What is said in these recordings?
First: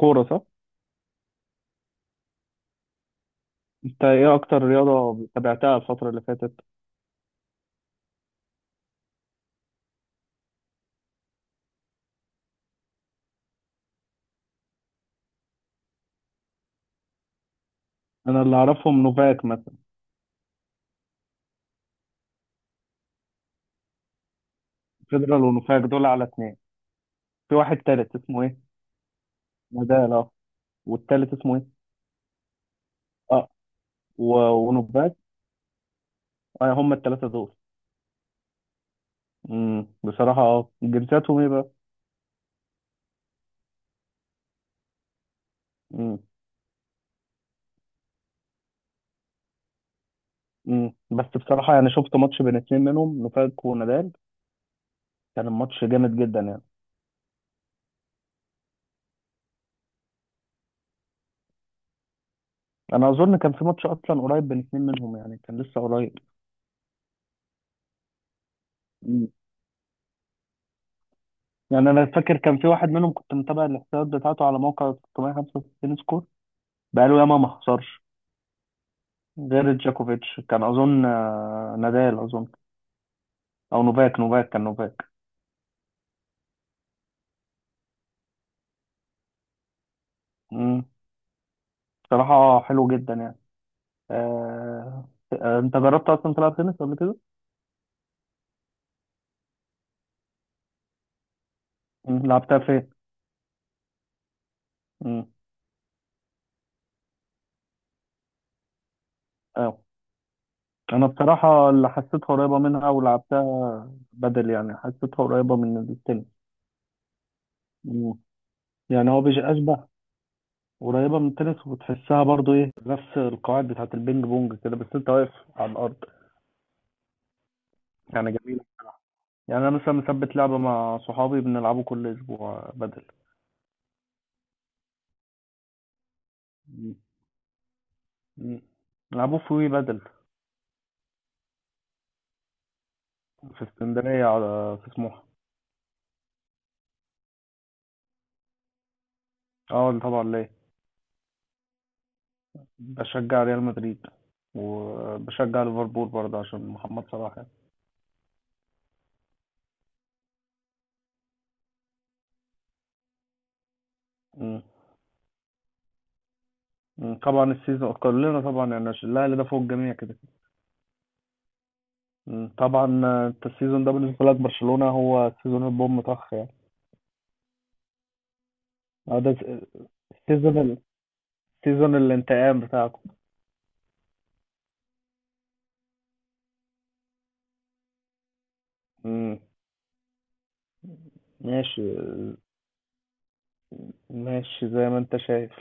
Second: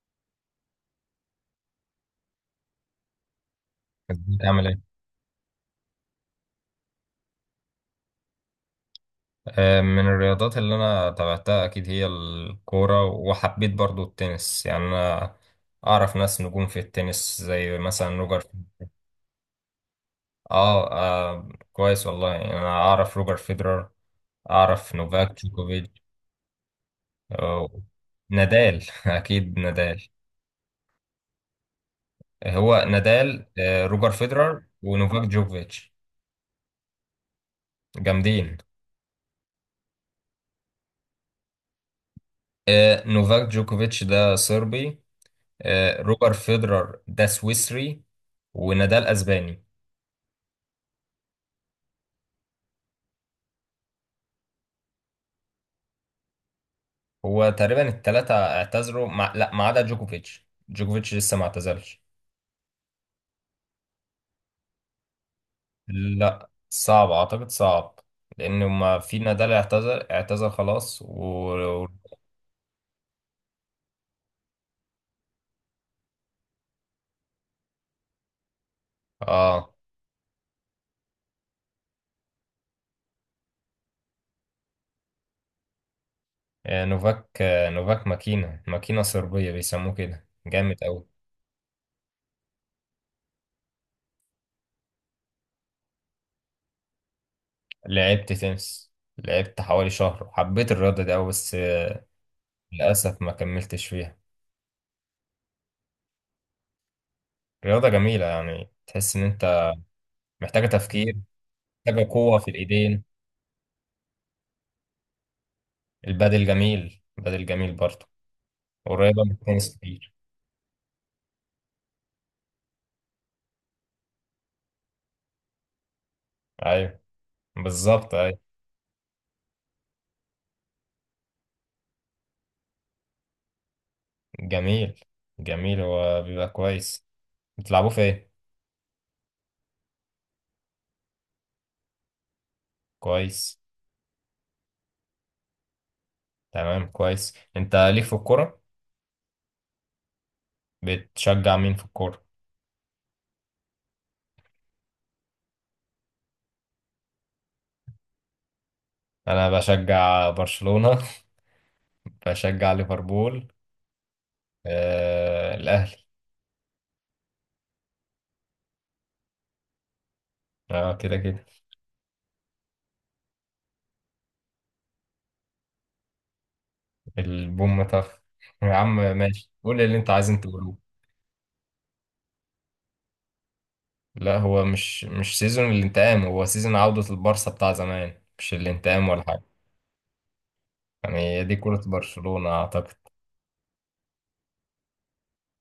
كورة صح؟ انت ايه ازيك اكتر عامل ايه؟ رياضة تابعتها الفترة اللي فاتت؟ من الرياضات اللي انا تابعتها اكيد هي الكورة، وحبيت برضو التنس. يعني انا اعرف ناس نجوم في التنس، زي مثلا انا روجر. اللي اعرفهم نوفاك مثلا. اه, آه، كويس والله. يعني انا اعرف روجر فيدرر، اعرف فيدرال نوفاك ونوفاك جوكوفيتش. دول على اتنين. في آه، واحد تالت اسمه ايه؟ نادال اكيد نادال. نادال، اه. والتالت اسمه ايه؟ هو نادال، اه. روجر و... فيدرر ونوفاك. ونوفاك جوكوفيتش. اه، هم التلاتة دول. جامدين. بصراحة جنسياتهم ايه بقى؟ آه، نوفاك جوكوفيتش ده صربي. امم. روجر فيدرر ده سويسري. ونادال اسباني. بس بصراحة، يعني شفت ماتش بين اتنين منهم، نوفاك ونادال. كان الماتش جامد جدا يعني. هو تقريبا الثلاثة اعتذروا لا، ما عدا جوكوفيتش لسه ما اعتزلش. انا اظن كان في ماتش اصلا قريب بين اتنين منهم، يعني كان لسه قريب. لا، صعب اعتقد، صعب. لان ما في، نادال اعتذر خلاص و... يعني انا فاكر كان في واحد منهم كنت متابع الاحصائيات بتاعته على موقع 365 سكور، بقاله ياما ما خسرش غير اه، جاكوفيتش. كان اظن نادال اظن، او نوفاك كان نوفاك. نوفاك ماكينة، ماكينة صربية، بيسموه كده جامد امم. قوي. بصراحه حلو جدا يعني. انت جربت اصلا تلعب تنس قبل كده؟ لعبت تنس، لعبت حوالي شهر. حبيت الرياضة دي قوي، بس لعبتها فين؟ للأسف ما كملتش فيها. امم. رياضة جميلة، يعني تحس إن أنت اه محتاجة انا تفكير، بصراحه اللي حاجة حسيتها قوة في قريبه منها الإيدين. ولعبتها بدل، يعني حسيتها قريبه من التنس. البادل جميل، البادل جميل برضه، مم. يعني هو قريبة من التنس بيشبه. كتير. قريبة من التنس، وبتحسها برضو ايه، نفس القواعد بتاعت البينج بونج كده، بس انت واقف على الارض. أيوة، بالظبط، يعني أيوة. جميلة. يعني انا مثلا مثبت لعبة مع صحابي بنلعبه كل اسبوع بدل. جميل، جميل، هو بيبقى م- كويس. بتلعبوه في إيه؟ م. بنلعبوه في وي بدل، كويس. في اسكندرية، على في سموحة. تمام، كويس. أنت ليك في الكورة؟ اه، طبعا ليه. بتشجع مين في الكورة؟ بشجع ريال مدريد، وبشجع ليفربول برضه عشان محمد صلاح يعني. أنا بشجع برشلونة بشجع ليفربول، م. آه الأهلي. م. طبعا السيزون كلنا طبعا، يعني عشان الاهلي ده فوق الجميع كده. أه، كده كده. م. طبعا. انت السيزون ده بالنسبة لك برشلونة هو سيزون البوم طخ يعني. البوم طف يا عم ده ماشي، قول اللي أنت عايز أنت سيزون تقوله. سيزون الانتقام بتاعكم. لا، هو مش سيزون الانتقام، هو سيزون عودة البارسا بتاع زمان، مش الانتقام ولا امم. حاجة. يعني هي دي ماشي. كرة برشلونة، أعتقد. ماشي زي ما انت شايف،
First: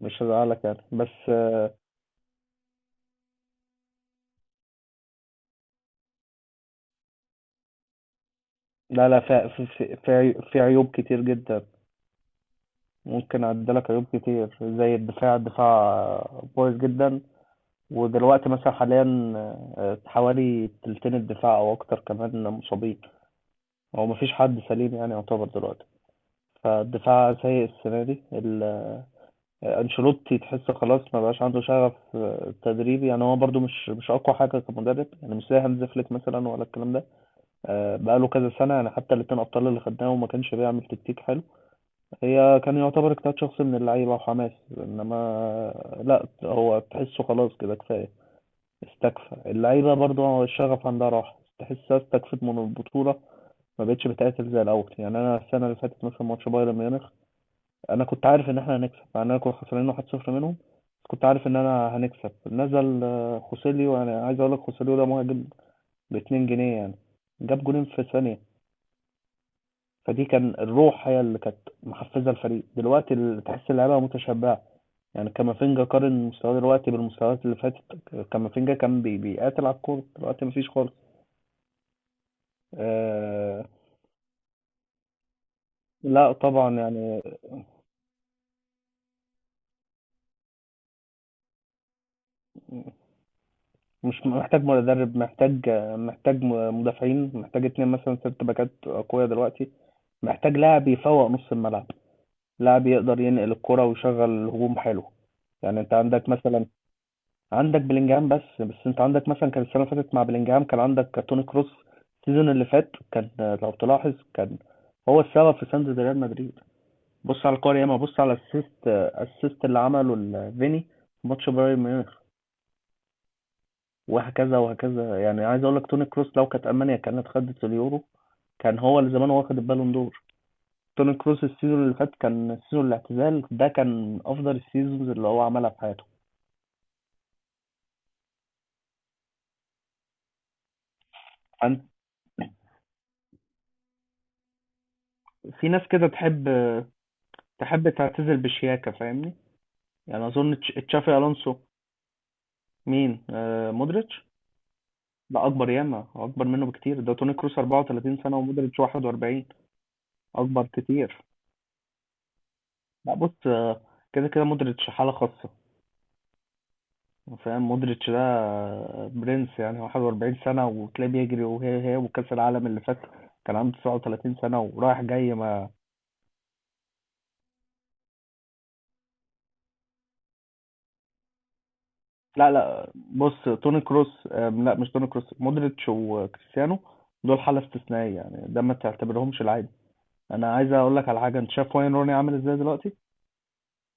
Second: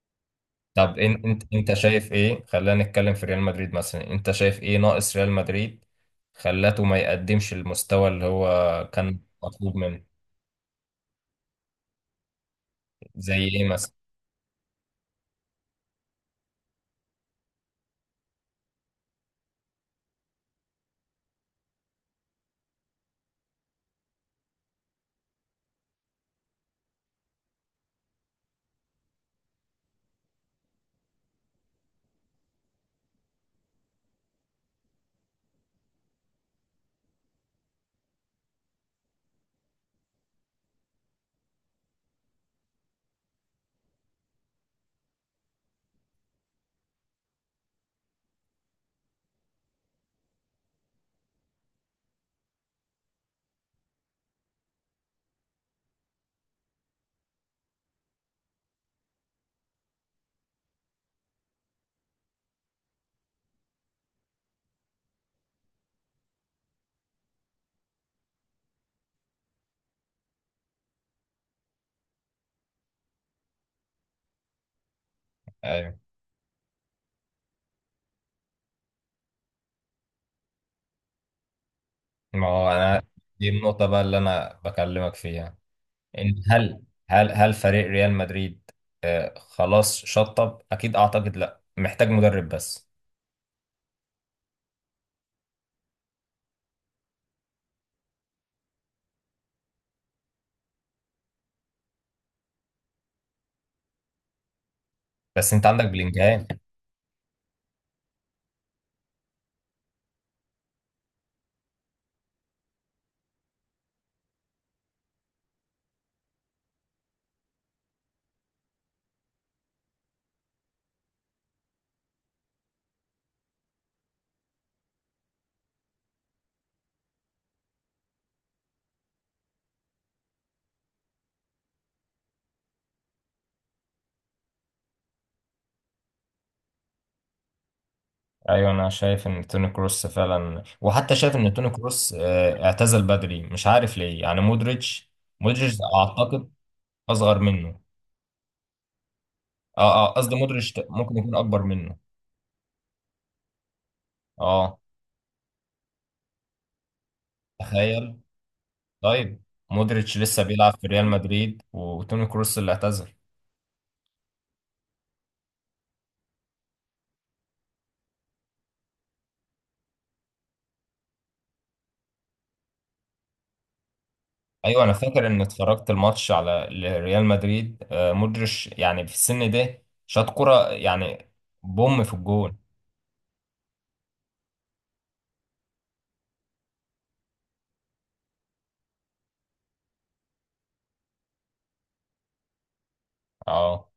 مش هزعلك يعني، طب بس انت آه، شايف ايه؟ خلينا نتكلم في ريال مدريد مثلا. انت شايف ايه ناقص ريال مدريد؟ خلاته ما يقدمش المستوى اللي هو لا، كان لا، في مطلوب منه. عيوب كتير جدا. زي ممكن ايه اعدلك مثلا؟ عيوب كتير، زي الدفاع كويس جدا ودلوقتي مثلا حاليا، حوالي تلتين الدفاع او اكتر كمان مصابين. هو مفيش حد سليم يعني يعتبر دلوقتي، فالدفاع سيء السنة دي. انشيلوتي تحس خلاص ما بقاش عنده شغف تدريبي، يعني هو برضو مش اقوى حاجه كمدرب، يعني مش زي هانز فليك مثلا ولا الكلام ده. بقاله كذا سنه يعني، حتى الاتنين ابطال اللي خدناهم ما كانش بيعمل تكتيك حلو. هي كان يعتبر اجتهاد شخصي من اللعيبه وحماس. انما لا، هو تحسه خلاص كده، كفايه، استكفى. اللعيبه برضو الشغف عندها راح، تحسها استكفت من البطوله، ما بقتش بتقاتل زي الاول. يعني انا السنه اللي فاتت مثلا، ماتش بايرن ميونخ، انا كنت عارف ان احنا هنكسب، مع اننا كنا خسرانين 1-0 منهم، بس كنت عارف ان انا هنكسب. نزل خوسيليو. انا عايز اقول لك، خوسيليو ده مهاجم ب 2 جنيه يعني، جاب جولين في ثانيه. فدي كان الروح هي اللي كانت محفزه الفريق. دلوقتي تحس اللعيبه متشبعه. يعني كامافينجا، ايوه. قارن مستواه دلوقتي بالمستويات اللي فاتت. كامافينجا كان بيقاتل على الكوره، دلوقتي مفيش خالص. ما هو انا، دي آه. النقطة بقى اللي انا بكلمك فيها. لا ان طبعا هل يعني. هل هل فريق ريال مدريد، خلاص شطب اكيد اعتقد. لا، محتاج مدرب بس. مش محتاج مدرب، محتاج مدافعين، محتاج اتنين مثلا، ست باكات قوية دلوقتي. محتاج لاعب يفوق نص الملعب، لاعب يقدر ينقل الكرة ويشغل الهجوم حلو. بس انت يعني عندك انت عندك بلينجهام. مثلا، عندك بلينجهام، بس انت عندك مثلا، كان السنة اللي فاتت مع بلينجهام كان عندك توني كروس. السيزون اللي فات كان، لو تلاحظ، كان هو السبب في سند ريال مدريد. بص على الكورة ياما، بص على الاسيست اللي عمله فيني في ماتش بايرن ميونخ، وهكذا وهكذا. يعني عايز اقول لك، توني كروس لو كانت المانيا كانت خدت اليورو، كان هو اللي زمان واخد البالون دور. توني كروس السيزون اللي فات، كان السيزون الاعتزال ده، كان افضل السيزونز اللي هو عملها في حياته. ايوه، انا شايف ان توني كروس فعلا، وحتى شايف ان توني عن- كروس اعتزل بدري مش عارف ليه. يعني مودريتش، في مودريتش ناس كده تحب، اعتقد اصغر منه. تعتزل بشياكة، فاهمني؟ اه اه، يعني قصدي اظن مودريتش تشافي ممكن يكون الونسو. اكبر منه. مين؟ مودريتش؟ اه، لا اكبر، ياما اكبر منه بكتير. ده توني كروس 34 تخيل. سنة ومودريتش طيب، 41، مودريتش لسه اكبر بيلعب في ريال كتير. مدريد، وتوني كروس اللي اعتزل. لا، بص، كده كده مودريتش حالة خاصة. فاهم؟ مودريتش ده برنس يعني. هو 41 سنة وتلاقيه بيجري، وهي هي وكأس العالم اللي فات كان عنده 39 سنة ايوه، انا ورايح فاكر جاي ان ما. اتفرجت الماتش على ريال مدريد. مودريتش يعني في السن ده شاط كرة، يعني بوم في لا، الجون. لا، بص، توني كروس لا، مش توني كروس، مودريتش وكريستيانو، دول حالة استثنائية يعني، ده ما تعتبرهمش العادي. انا عايز اقول لك على حاجة، انت شايف واين روني عامل ازاي دلوقتي؟ اه،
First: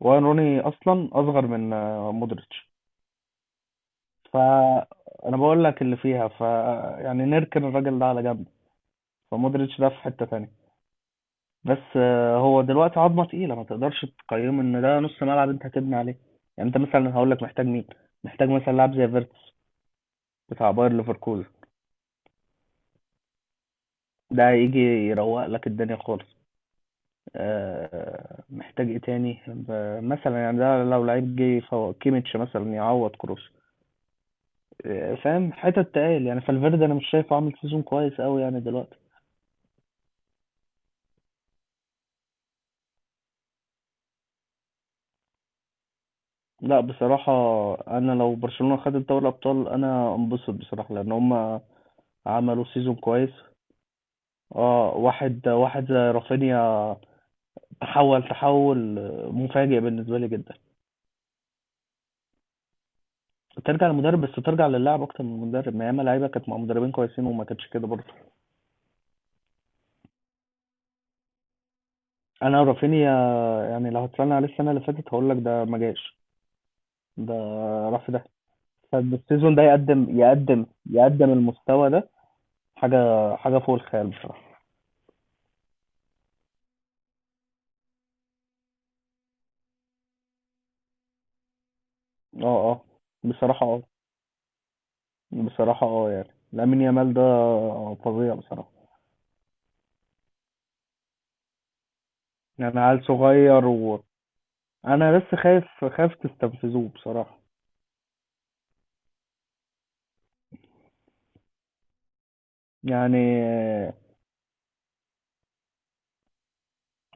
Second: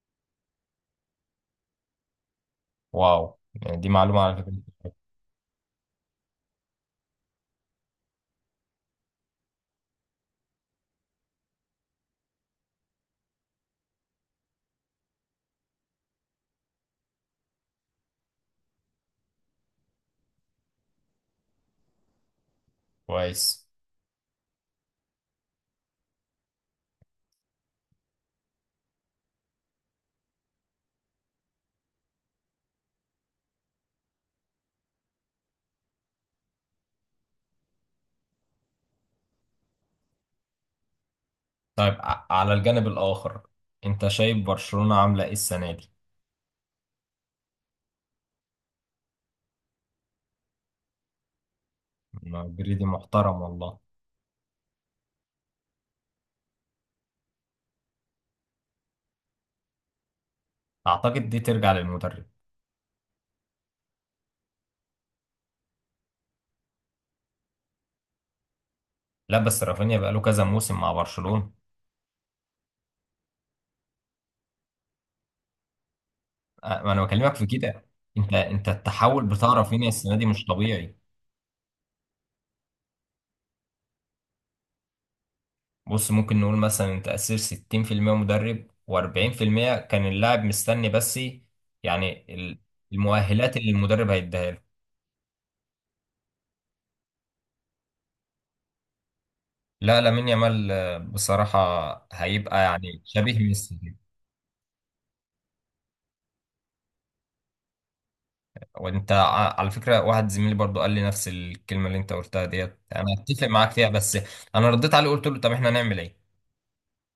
واين روني اصلا اصغر من مودريتش. واو، يعني دي معلومة على فكرة. فانا بقول لك اللي فيها، ف يعني نركن الراجل ده على جنب. فمودريتش ده في حتة تانية، بس هو دلوقتي عظمه تقيله، ما تقدرش تقيمه ان ده نص ملعب انت هتبني عليه. يعني انت مثلا هقول لك، محتاج مين؟ محتاج مثلا لاعب زي فيرتس بتاع باير ليفركوزن، كويس. ده يجي يروق لك الدنيا خالص. محتاج ايه تاني، مثلا، يعني ده لو لعيب جه يفوق كيميتش مثلا، يعوض كروس. فاهم؟ حتت تقال يعني. فالفيردي انا مش شايفه عامل سيزون كويس قوي يعني دلوقتي. طيب، على الجانب الآخر، أنت شايف برشلونة عاملة إيه السنة دي؟ لا بصراحة، أنا لو برشلونة خدت دوري الأبطال أنا أنبسط بصراحة، لأن هما عملوا مدريدي سيزون كويس. محترم والله. اه، واحد واحد زي رافينيا، تحول مفاجئ بالنسبه لي جدا. أعتقد دي ترجع للمدرب. ترجع للمدرب، بس ترجع للاعب اكتر من المدرب. ما ياما لعيبه كانت مع مدربين كويسين وما كانتش كده برضه. لا، بس رافينيا بقاله كذا موسم مع برشلونة. انا رافينيا، يعني لو هتسالني عليه السنه اللي فاتت هقول لك ده ما جاش. ما أنا ده بكلمك في كده. راح في ده، أنت التحول بتاع فالسيزون ده رافينيا السنة يقدم، دي مش طبيعي. المستوى ده، حاجه حاجه فوق الخيال بصراحه. بص، ممكن نقول مثلا أنت أسير 60% مدرب و40% كان اللاعب مستني بس. يعني اه اه، المؤهلات بصراحه اللي اه. المدرب هيديها له. يعني لامين يامال ده فظيع بصراحه. لا، لامين يامال بصراحة هيبقى يعني يعني عيل شبيه صغير ميسي. انا بس خايف تستنفذوه بصراحه وانت على فكرة، واحد زميلي برضو قال لي نفس الكلمة اللي انت قلتها ديت، انا يعني. اتفق معاك فيها. بس انا رديت عليه، قلت له طب احنا نعمل ايه؟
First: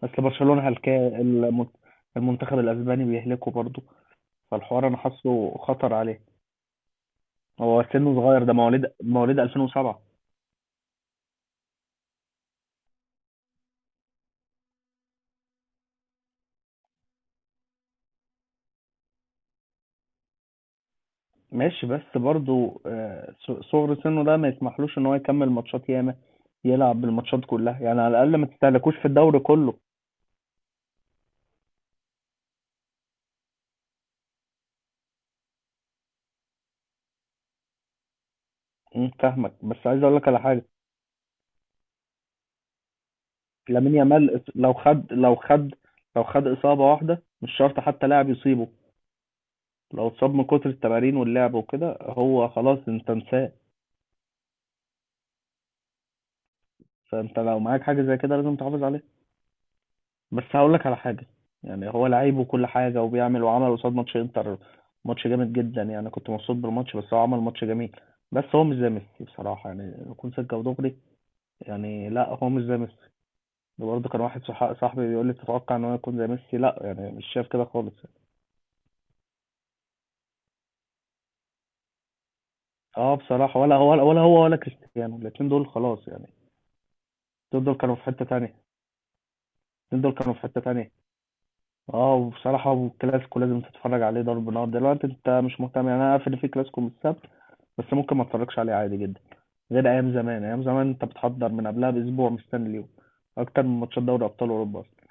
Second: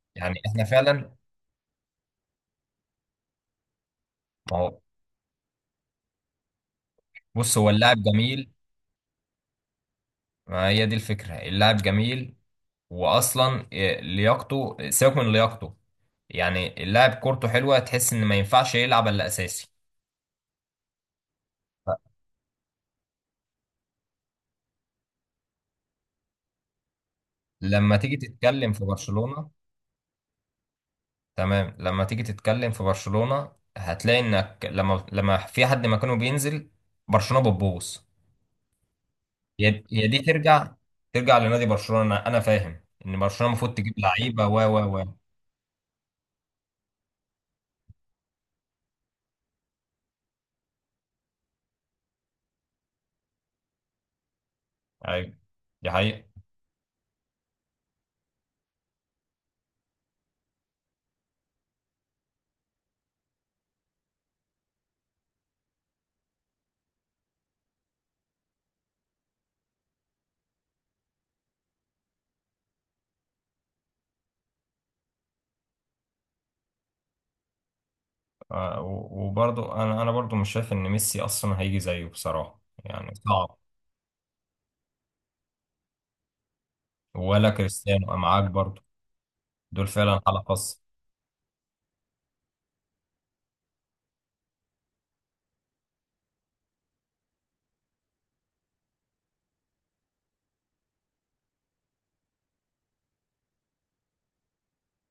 اصل يعني برشلونه احنا هلكا فعلا. المنتخب الاسباني بيهلكه برضه. ما هو، فالحوار انا حاسه خطر عليه. بص، هو هو اللاعب سنه صغير، جميل. ده مواليد 2007. ما هي دي الفكرة، اللاعب جميل. واصلا إيه، لياقته؟ سيبك من لياقته. يعني اللاعب كورته حلوة، تحس ان ما ينفعش يلعب الا اساسي. ماشي، بس برضه صغر سنه ده ما يسمحلوش ان هو يكمل ماتشات ياما، يلعب بالماتشات كلها. لما يعني على تيجي الاقل ما تتكلم في تستهلكوش في الدوري برشلونة، كله. تمام، لما تيجي تتكلم في برشلونة هتلاقي انك لما في حد مكانه بينزل، برشلونة بتبوظ. فاهمك، هي بس عايز هي اقول دي لك على حاجه. ترجع، ترجع لنادي برشلونة. انا فاهم ان برشلونة المفروض تجيب لامين يامال لعيبة و و و لو خد اصابه واحده، مش شرط حتى لاعب يصيبه، لو اتصاب من كتر التمارين واللعب وكده، هو خلاص، انت انساه. ايوه، دي حقيقة. فانت لو معاك حاجه زي كده لازم تحافظ عليها. بس هقول لك على حاجه. يعني هو لعيب وكل حاجه وبيعمل، وعمل قصاد ماتش انتر، ماتش جامد جدا يعني. كنت مبسوط بالماتش، بس هو عمل ماتش جميل. بس هو مش زي ميسي بصراحه، يعني يكون سكه ودغري. يعني لا، هو مش زي ميسي. ده برضه كان واحد صاحبي بيقول لي تتوقع ان هو يكون زي ميسي، لا يعني مش شايف كده خالص. وبرضه انا برضه مش شايف ان ميسي اصلا هيجي زيه بصراحة، يعني اه، صعب. بصراحه ولا هو، ولا هو ولا كريستيانو، الاتنين دول خلاص يعني. ولا الاتنين دول كانوا في كريستيانو حته معاك تانية. برضه، دول الاتنين دول فعلا كانوا في حالة حته خاصة. تانية. اه، وبصراحة الكلاسيكو لازم تتفرج عليه، ضرب نار. دلوقتي انت مش مهتم، يعني انا عارف ان في كلاسيكو من السبت، بس ممكن ما اتفرجش عليه عادي جدا، غير ايام زمان. ايام زمان انت بتحضر من قبلها باسبوع، مستني اليوم اكتر من ماتشات دوري ابطال اوروبا اصلا.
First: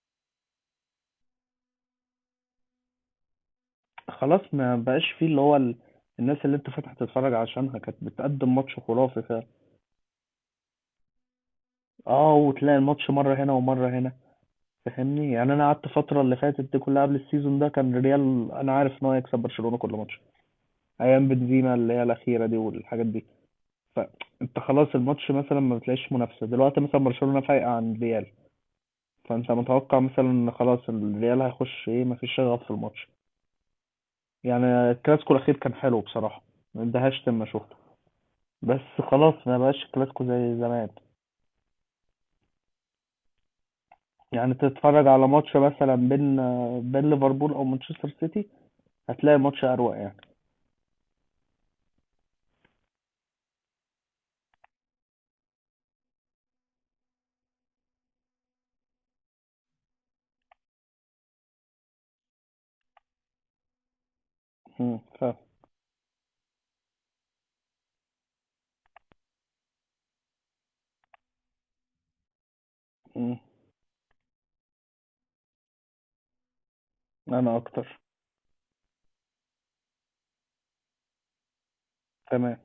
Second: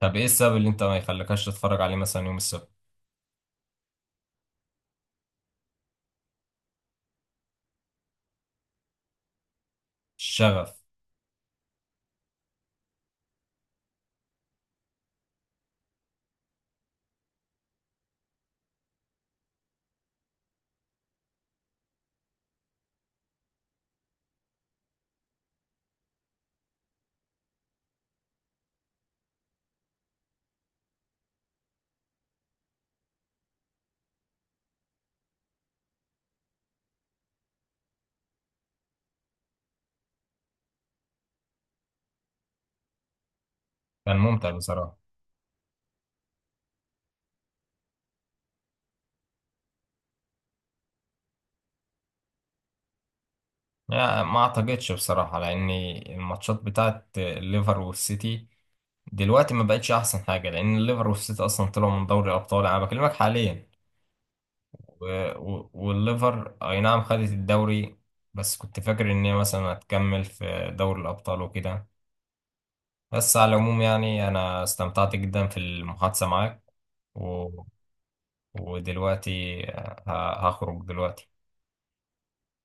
طب ايه السبب اللي انت ما يخليكش تتفرج عليه مثلا يوم السبت؟ خلاص ما بقاش فيه اللي هو الناس اللي انت فاتح تتفرج عشانها كانت بتقدم ماتش خرافي فعلا. الشغف. اه، وتلاقي الماتش مرة هنا ومرة هنا، فاهمني؟ يعني انا قعدت الفترة اللي فاتت دي كلها، قبل السيزون ده كان الريال، انا عارف ان هو يكسب برشلونة كل ماتش، ايام بنزيما اللي هي الاخيرة دي والحاجات دي. فانت خلاص الماتش مثلا ما بتلاقيش منافسه. دلوقتي مثلا برشلونه فايقه عن الريال، فانت متوقع مثلا ان خلاص الريال هيخش ايه، مفيش شغف في الماتش. يعني الكلاسيكو الاخير كان حلو بصراحه، ما اندهشت لما شفته، بس خلاص ما بقاش الكلاسيكو زي زمان. كان ممتع يعني بصراحة. تتفرج على ماتش مثلا بين ليفربول او مانشستر سيتي، هتلاقي الماتش اروق يعني. لا، ما اعتقدش بصراحة، لان الماتشات بتاعت الليفر والسيتي دلوقتي ما بقتش احسن حاجة، لان الليفر والسيتي اصلا طلعوا من دوري الابطال، انا بكلمك حاليا. مم، و... ف والليفر اي نعم خدت الدوري، بس كنت فاكر ان هي مثلا هتكمل في دوري الابطال وكده. بس مم، على العموم يعني انا استمتعت جدا في المحادثة معاك. و... انا اكتر. ودلوقتي هخرج دلوقتي. تمام.